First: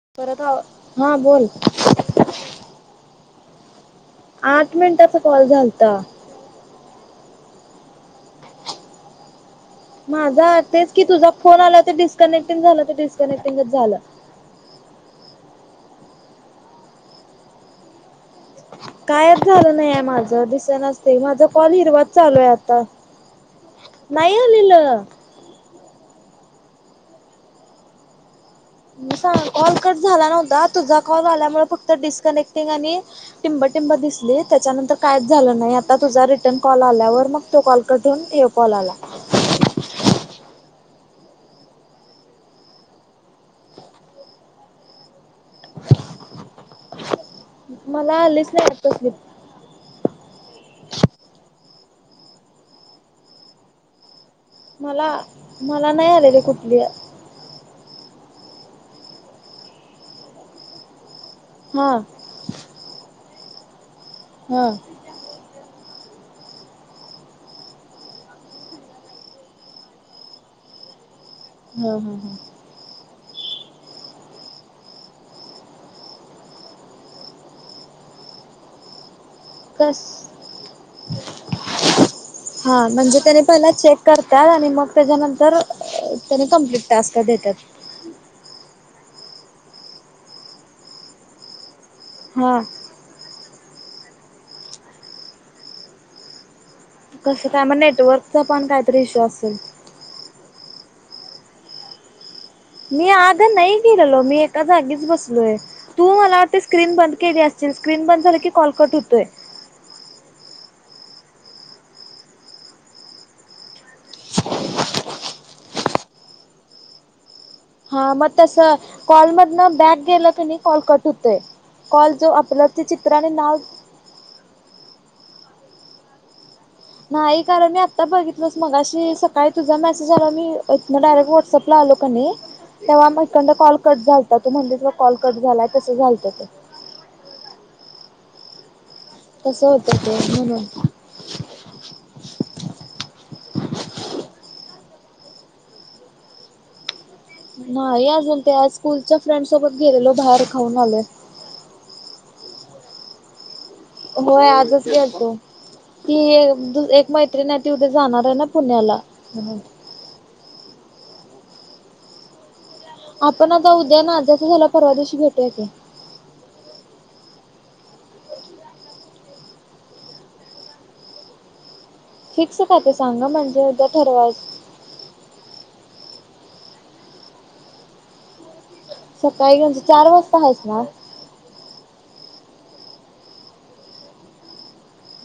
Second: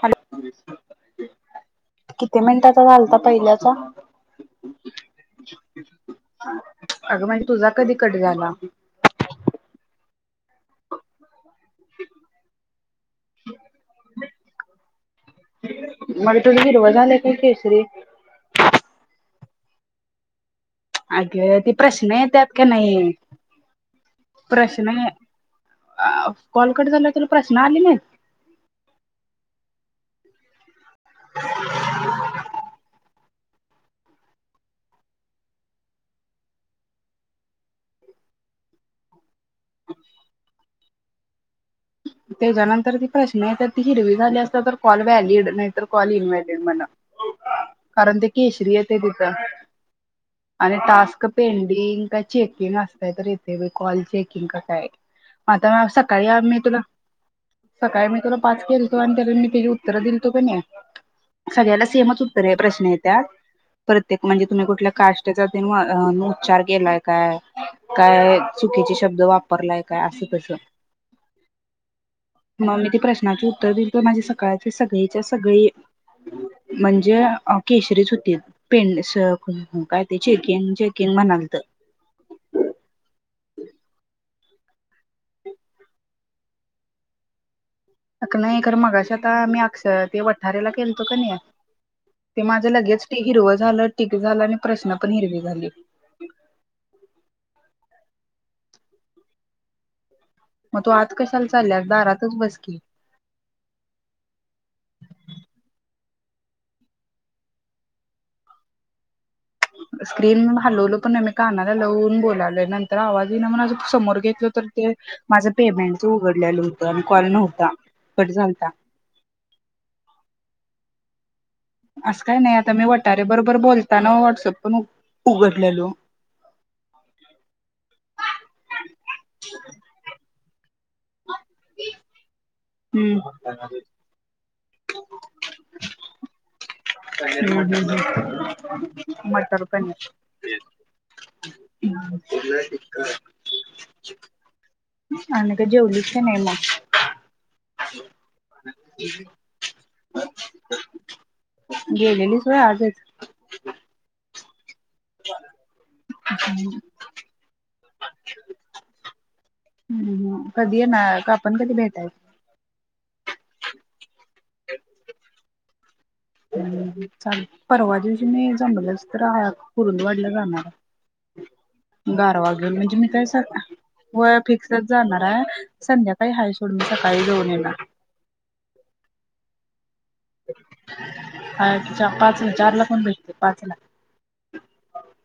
Hello परत आव- हा बोल किती मिनटाचा झालता पहिल्या. हा आठ मिनिटाचा कॉल झालता. अगं म्हणजे तुझा कधी कट झाला. माझा तेच की तुझा. फोन आला तर डिस्कनेक्टिंग झालं तर डिस्कनेक्टिंगच झालं. मग तुझ हिरवा झाले का केसरी. काय झालं नाही माझं. ते माझ अगं ती कॉल हिरवाच प्रश्न चालूहाय येतात का आता नाही नाही प्रश्न आलेलं. कॉल कट झाला तर प्रश्न आली नाहीत. कॉल कट झाला नव्हता. तुझा कॉल झाल्यामुळे फक्त डिस्कनेक्टिंग आणि. टिंबटिंब दिसली त्याच्यानंतर कायच झालं नाही आता तुझा रिटर्न कॉल आल्यावर मग तो कॉल कट होऊन तो कॉल आला त्याच्यानंतर ती प्रश्न येत ती हिरवी झाली असत तर कॉल व्हॅलिड नाहीतर कॉल इनव्हलिड म्हण मला कारण ते आलीच केशरी नाही येते तसली तिथं आणि टास्क पेंडिंग चेकिंग असय तर इथे कॉल चे मला मला नाही आलेले मी तुला कुठली सकाळी मी तुला पाच केलतो आणि त्याला मी त्याची उत्तर दिलतो कनी सगळ्याला हा सेमच उत्तर प्रश्न येत्यात प्रत्येक म्हणजे तुम्ही हा कुठल्या काष्ट अ उच्चार केलाय काय काय चुकीचे शब्द वापरलाय काय असं तस हम्म हम् [inaudible] हम् माझे सकाळचे सगळीच्या सगळी म्हणजे केशरीच होतीत काय ते चेकिंग चेकिंग म्हणालत. हा म्हणजे त्यानी पहिला चेक कर [inaudible] आणि मग त्याच्यानंतर त्याने कंप्लीट टास्क देत्यात [inaudible] नाही तर मगाशी आता मी अक्षर ते वठार्याला केलतो कणी ते हा माझ्या लगेच हिरवं झालं टीक झालं आणि प्रश्न पण हिरवी झाली कसं काय मग नेटवर्कचा पण काहीतरी इशू असेल मग तू आत कशाला चालल्यास दारातच बस की. मी आत नाही गेलेलो मी एका जागीच बसलोय तू मला वाटतय स्क्रीन बंद केली असशील स्क्रीन बंद झालं की कॉलकट होतोय स्क्रीन हलवल पण नाही मी कानाला लावून बोलालोय नंतर आवाज इना म्हण समोर घेतलं तर ते माझं पेमेंटच उघडलेलं होतं आणि कॉल नव्हता हा कट मग झालता तसं कॉल मधनं बॅग गेलं की नाही कॉल कट होत. काय असं काही नाही आता मी वटाऱ्या बरोबर बोलताना व्हॉट्सअप पण ओपन उघडलेलो. नाही कारण मी आता बघितलो मगाशी सकाळी तुझा मेसेज आला मी तिनं डायरेक्ट व्हाट्सअपला आलो का नाही तेव्हा हम्म मग इकडंन कॉल कट झालता तु म्हणलीस बघ कॉल कट झालाय तसं झालंत. मुत् रुपय म्हणून [inaudible] का [inaudible] आणि काय जेवलीस नाही मग नाही अजून ते स्कूलच्या फ्रेंड सोबत गेलेलो बाहेर खाऊन आलो. होय आजचं. होय आजचं. गेलतो, ती एक मैत्रीण जाणार आहे ना पुण्याला. हम्म हम्म कधी येणार हाय आपण कधी भेटायच? आपण आता उद्या नाझिया तुझ झाल्या वर परवा दिवशी भे ये कि. हम्म चालतंय, परवा दिवशी मी जमलंच तर कुरुंदवाडला जाणार आहे. गारवा फिक्स घेऊन ते म्हणजे मी काय सांगा स, म्हणजे उद्या ठरवायच होय फिक्सच जाणार आहे. संध्याकाळी हाय सोड मी सकाळी जऊन येणार. सकाळी घेऊन चार वाजता हायस ना? चा पाचला चारला पण भेटतोय पाचला.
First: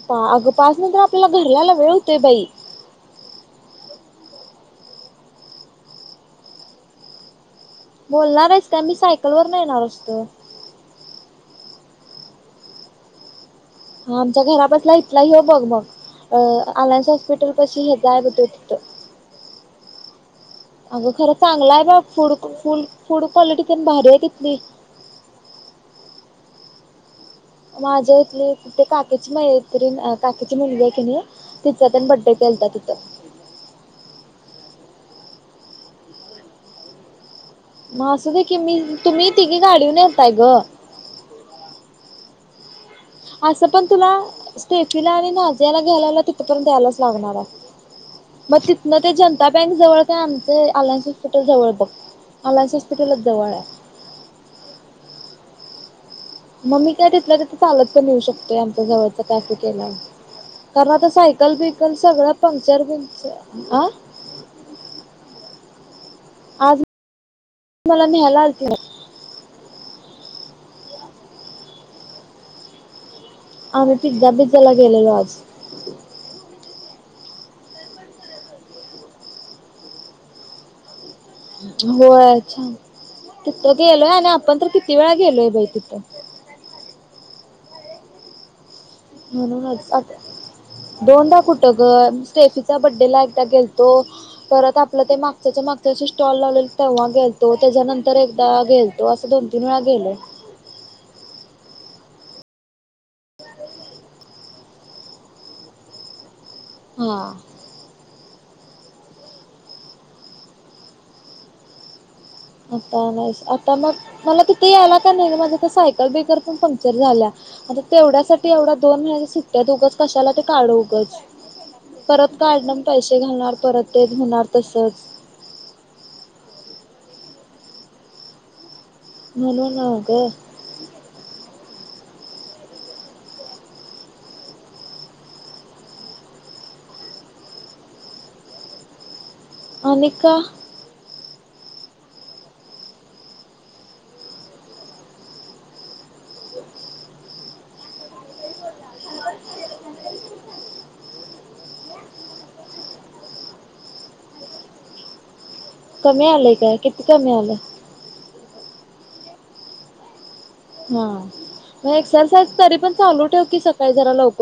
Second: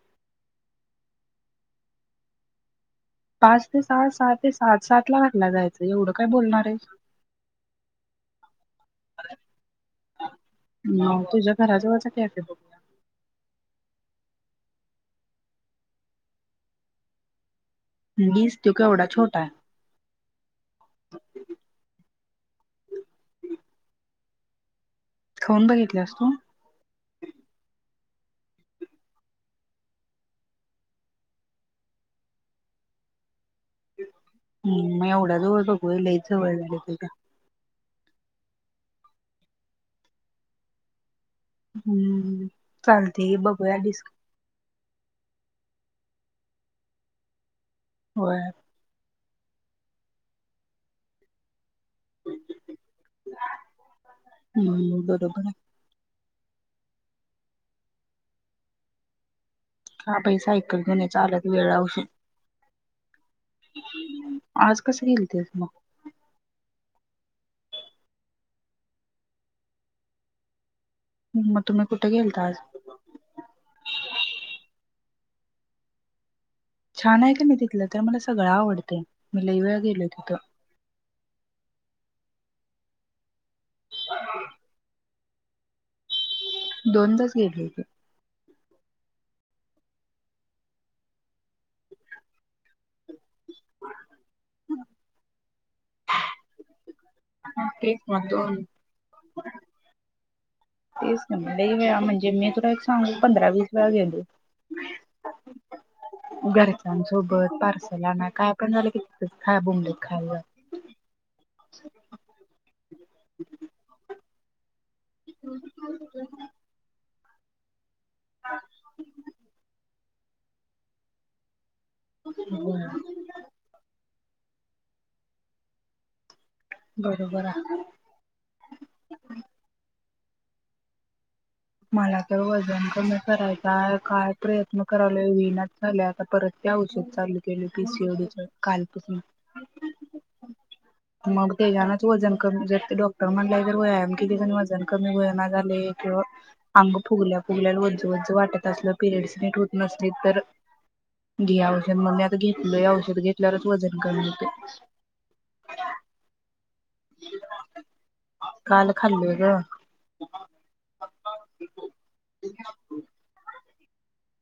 पा अगं पाच नंतर आपल्याला घरला यायला वेळ होतोय बई. पाच ते सात सहा ते सात सात ला घरला जायचं एवढं काय बोलणार आहेत? बोलणार आहेस का मी सायकल वर न येणार असतोय. घरा जवळचा कॅफे बघुया. हा आमच्या घरा पसला इथला यो बघ मग अ अलायन्स हॉस्पिटल कशी हे जायब तो दिस तथं केवढा छोटा आहे अग खरं चांगलाय बघ फूड फू फूड कॉलेटी तेन भारी आहे तिथली. खाऊन बघितल्यास तु? माझ्या इथली ते काकीची मैत्रीण ते काकीची मुलगी आहे की नाही तिचा तेन बर्थडे केलता तिथं. हम्म म एवढ्या जवळ बघू होय लयच जवळ होतय त्याला. म असु दे की मी तुम्ही तिघी गाडीवरून येताय ग. हम्म. चालतय की असं बघूया पण डिस्क तुला स्टेफीला आणि नाजियाला घ्यायला येयला तिथपर्यंत यायलाच लागणार आहे. होय म तितन ते जन जनता बँक जवळ काय आमचे अलायन्स हॉस्पिटल जवळ पड अलायन्स हॉस्पिटलच जवळ आहे. हम्म बरोबर म मी काय तिथल्या तिथ चालत पण येऊ शकतोय आमच्या जवळच कॅफे गेल्यावर, हा बाई सायकल कारण घेऊन आता यायचा आला की सायकल वेळ बीकल औषध सगळं पंक्च चार्जिंगच आज कस गेलतीस म? आज मला न्यायला आलते [unintelligible] म तुम्ही कुठे गेलता आज? आम्ही पिझ्झा बिझ्झाला गेलेलो आज. छान आहे कनी तिथलं ते मला सगळं आवडतं मी लय वेळा गेलोय तिथं. हो अच्छा तिथं गेलोय आणि आपण तर किती वेळा गलोय बै तिथं दोनदाच गलोय की म्हणूनच आ दोनदा कुठ ग स्टेफीचा बर्थडे त्याला एकदा गेलतो परत आपलं ते माग त्याच्या मागच्या वर्षी स्टॉल लावलेला तेव्हा गेलतो. तो तेच त्याच्यानंतर मग एकदा दोन गेलतो असं दोन तीन वेळा गेलोय. तेच ना लई वेळा म्हणजे मी तुला एक सांगु पंधरा वीस वेळा गेलोय. हा घरच्यांसोबत पार्सलाना काय कमी झालं काय तुझं काय बोंबलत आता नाही, आता मग मला ते ते यायला काय नाही गं, माझं ते सायकल बिकर पंक्चर झाल्या. [unintelligible] तेवढ्यासाठी एवढ्या दोन महिने सुट्ट्या हायत उगाच, कशाला ते काढ उगच, परत काढणार होय. पैसे घालणार परत ते, होेणार तसंच, बरोबर हा म्हणून [inaudible] मला तर वजन कमी करायचाय काय प्रयत्न कराला विनाच झालय, आता परत ते औषध चालू केले पीसीओडीच कालपसून. आणि का, मग तेच्यानाच वजन कमी जर ते डॉक्टर म्हणलं ज वयाम की वजन कमी वया ना झाले किंवा आगं फुगल्या फुगल्या वज वज वाटत असेल की पिरियडस नीट होत नसले तर, घे औषध मग मी आता घेतलोय औषध घेतल्यावरच वजन कमी होतंय. कमी आलंय काय, किती कमी आलं? काल खाल्लोय ग. हां. म एक्सरसाइज तरी पण चालू ठेव की स काळी जरा लवक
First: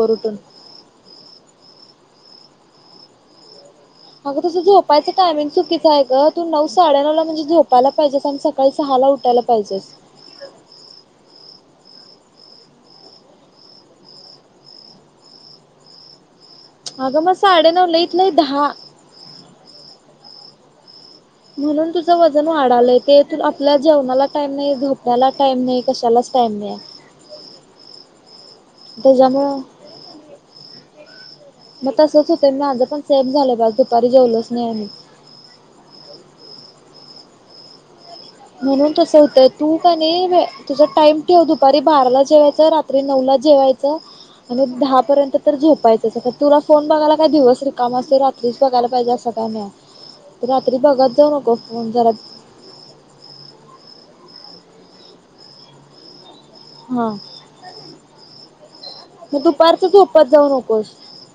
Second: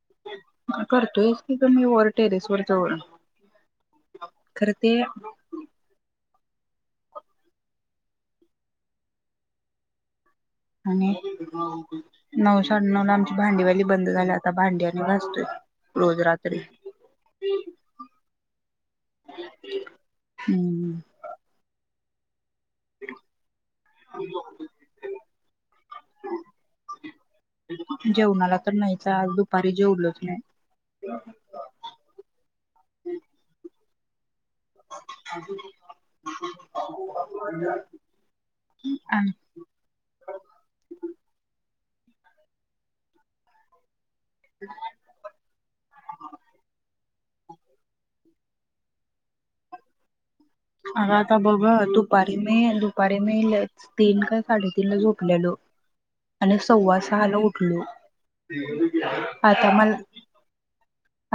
करतोयच की. मी वर टेरेस वर जाऊन अगं तुझ झोपायचं टायमिंग चुकीचं आहे ग. तू नऊ साडेनऊ ला म्हणजे झोपायला पाहिजेस आणि सकाळी सहा ला उठायला पाहिजेस. आणि नऊ साडे नऊ ला आमची भांडीवाली बंद झाल्या आता भांडी आणि घासतोय रोज रात अगं म साडेनऊ लइत लई दहा. हम्म. म्हणून तुझ व जण वाढालय ते तू आपल जेवणाला टाईम नाही, झोपण्याला टाईम नाही, कशालाच टाईम नाही. जेवणाला तर नाहीच आज त्याच्यामुळ दुपारी जेवलोच मग तसच हुतय माझ पण सेम झालंय ब आज दू पारी जेवलोच नाही आणि [inaudible] [unintelligible] म्हणून तस नाही होतंय तू कणी तुझ टाइम ठेव दुपारी बाराला जेवायचं, रात्री नऊला जेवायचं, आणि दहा पर्यंत तर झोपायचंच तुला फोन बघायला काय दिवस रिकामा असतोय रा त्रीच बघायला पाहिजे असं का नाही. रात्री बघत आग आता जाऊ नको बग हा फोन जरा दुपारी मी दुपारी मी तीन का साडेतीन ला झोपलायलो आणि सव्वा हा सहाला उठलो, मग आता दुपारचं मला झोपत जाऊ नकोस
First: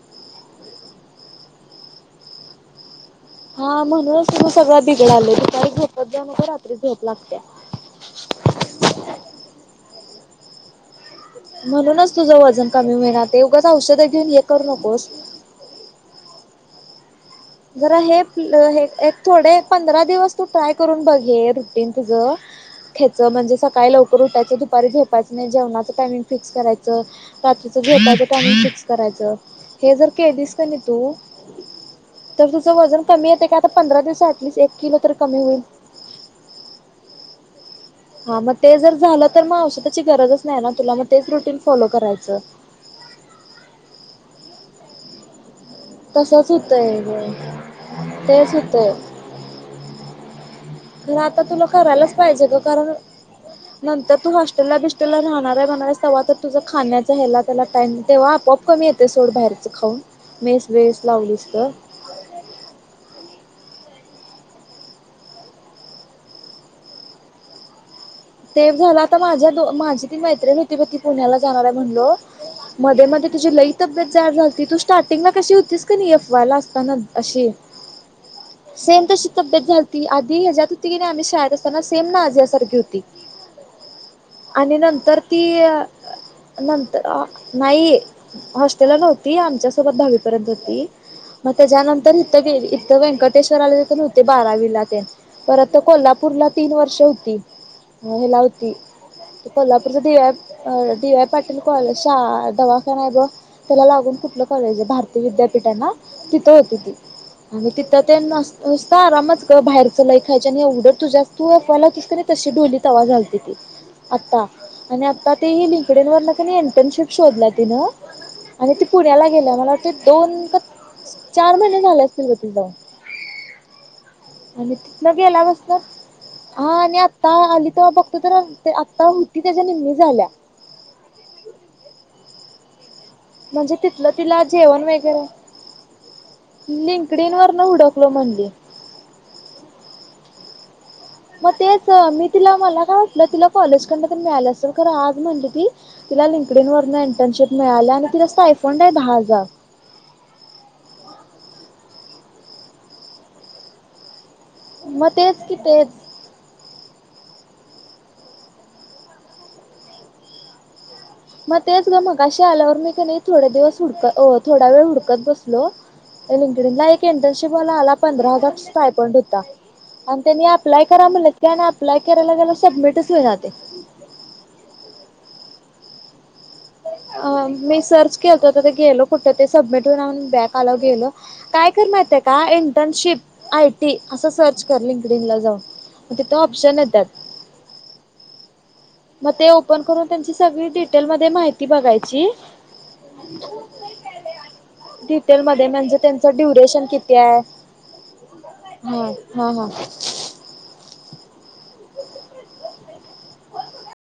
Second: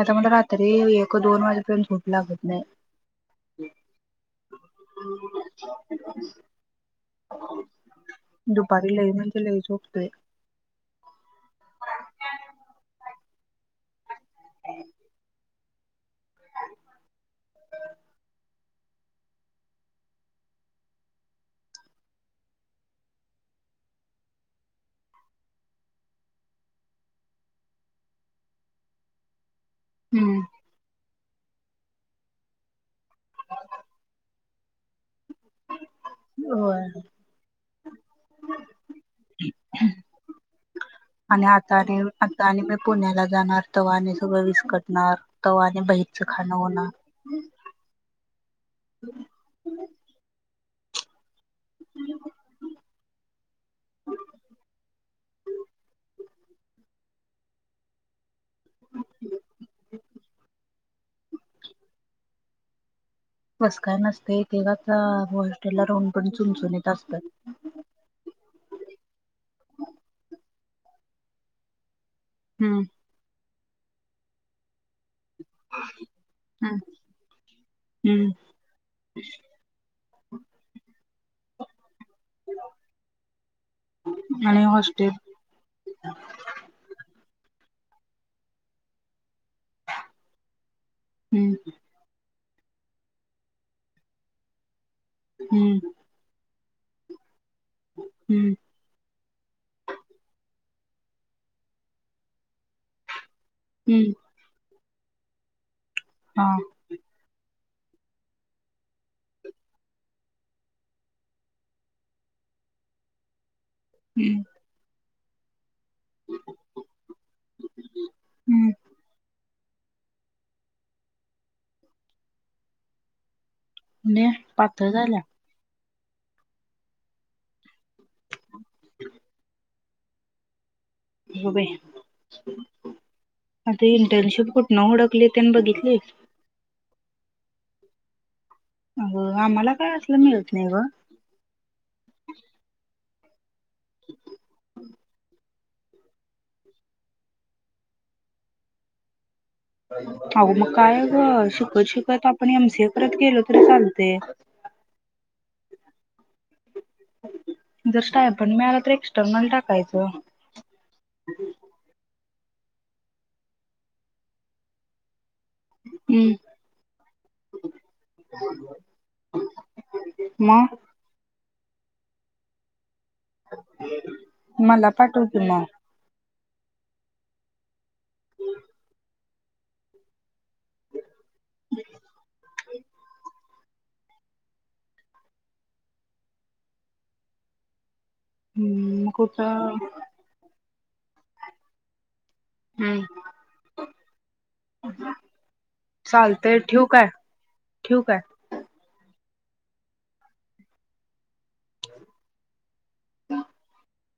आता मला रात्री एक दोन वाज ण झोप लागत नाही. हा मग म्हणूनच तुझ सगळं बिघडलंय दुपारी झोपत जाऊ नको रात्री झोप लागत्या. दुपारी लई म्हणजे लई झोपतोय म्हणूनच तुझं वजन कमी होईना ते उगाच औषधं घेऊन ये करू नकोस, [inaudible] जरा हे हे एक थोडे पंधरा दिवस तू ट्राय करून बघ हे रुटीन तुझ हेच म्हणजे सकाळी लवकर उठायचं दुपारी झोपायचं नाही, जेवणाच टायमिंग फिक्स करायचं, रात्रीच झेपायच टायमिंग फिक्स करायचं. हे जर हम्म केलीस कणी तू तर तुझं वजन कमी येते का आता पंधरा दिवस ऍटलिस्ट किलो तरी कमी होईल. होय हा मग ते जर झालं तर मग औषधाची गरजच नाही ना, तुला मग तेच आणि रुटीन आता फॉलो आणि करायचं. आता आणि मी पुण्याला जाणार तवा आणि सगळं विस्कटणार. तवा आणि बाहेरचं तसाच खाणं होणार होतंय. तेच होतंय. ना त तर तुला करायलाच पाहिजे ग, कारण नंतर तू हॉस्टेलला बिस्टेलला राहणार, म्हणाल्यास तवा तर. तुझं खाण्याचा ह्याला त्याला टाइम तेव्हा आपोआप. खूप कमी येते सोड बाहेरचं खाऊन, मेस वेस लावलीस तर. बस काय नसत तेे का हॉस्टेलला राहून पण चुनचुनीत असतात ते झालं आता माझ्या दो माझी ती, मैत्रिणी होती, ब ती पुण्याला जाणार आहे म्हणलो. हम्म मध्ये मध्ये तुझे लई तब्येत जाड झालती तूश स्टार्टिंगला कशी होतीच का नाही, एफ वाय ला हम्म असताना, अशी हम्म सेम तशी तब्येत झालती आधी ह्याच्यात होती की, नाही आम्ही शाळेत असताना, सेम नाझिया यासारखी होती. आणि नंतर ती अ नंतर. अ नाही हॉस्टेल नव्ह ती आमच्यासोबत दहावीपर्यंत होती. मग हम्म त्याच्यानंतर. जे जे इथं व्यंकटेश्वर आले ज नव्हते बारवीला. तेन परत हम्म कोल्हापूरला. तीन वर्ष होती. हे ला हम्म होती त कोल्हापूरचा दे ॲ अ डी वाय पाटील कॉले शा दवाखाान आहे. ब त्याला हम्म लागून कुठलं कॉलेज आहे. भारतीय विद्यापीठा आहे ना. हा तिथं होती ती. आणि तिथं ते नसत आरामच बाहेर च लय खायची, आणि एवढं तुझ्यास् तूला दिसते तशी डोली. तवा झालती ती. आता हम्म आणि का तेही ली तिकडेन वरण [unintelligible] क इंटर्नशिप शोधला तिनं आणि ती पुण्याला गेलं मला वा ते दोन का चार महिने झाले असतील ग तिजाऊन म्हणजे आणि पातळ तिथन झाल्या गेला म हा आणि आता आलीत तेव्हा बघतो तर आता होती त्याच्या निमी झाल्या. हो बया म्हणजे आता तिथलं तिला इंटर्नशिप कुठनं जेवण वगैरे हुडकली त्यांनी बघितलीत लिंकडइन वरन हुडकलो म्हनली अ आम्हाला काय असलं मिळत नाही ग? मग तेच मी तिला मला ना [unintelligible] तिला कॉलेज कडन पण मिळालं असल खरं आज म्हणल की तिला [unintelligible] वर्ण इंटर्नशिप मिळाल्या आणि तिला [unintelligible] आहे दहा हजार अगं मग काय ग शिकत शिकत आपण एम सी ए परत केल तरी चालतय मग तेच की तेच जर मिळालं तर एक्स्टर्नल टाकायचं. मग तेच गं म कश आल्यावर मी का नाही थोड्या दिवस हुडकत अ थोड्या वेळ हुडकत बस हॅलो हम्म लिंकडीला एक इंटर्नशिप वाला आला पंधरा हजार स्टार्टिंग होता आणि त्यांनी मग अप्लाय करा म्हट त्याने आपला करायला गेला सबमिटच होईना ते मला पाठव की म अ मी सर्च केलत ते गेल कुठं ते सबमिट होइना बॅक मी सर्च केलतो आता गेल कुट ते सबमिटेड बँक आल्यावर गेल काय कर माहितेय का इंटर्नशिप आय टी असं सर्च कर लिंकडनला जाऊन मग तिथे ऑप्शन येत्यात हम्म मग ते कुठं ओपन करून त्यांची सगळी डिटेल डिटेलमध्ये माहिती बघायची हम्म डिटेल मध्ये म्हणजे त्यांचा चालतंय ठेवू ड्युरेशन काय किती आहे ठेवू काय हा हा हां [inaudible]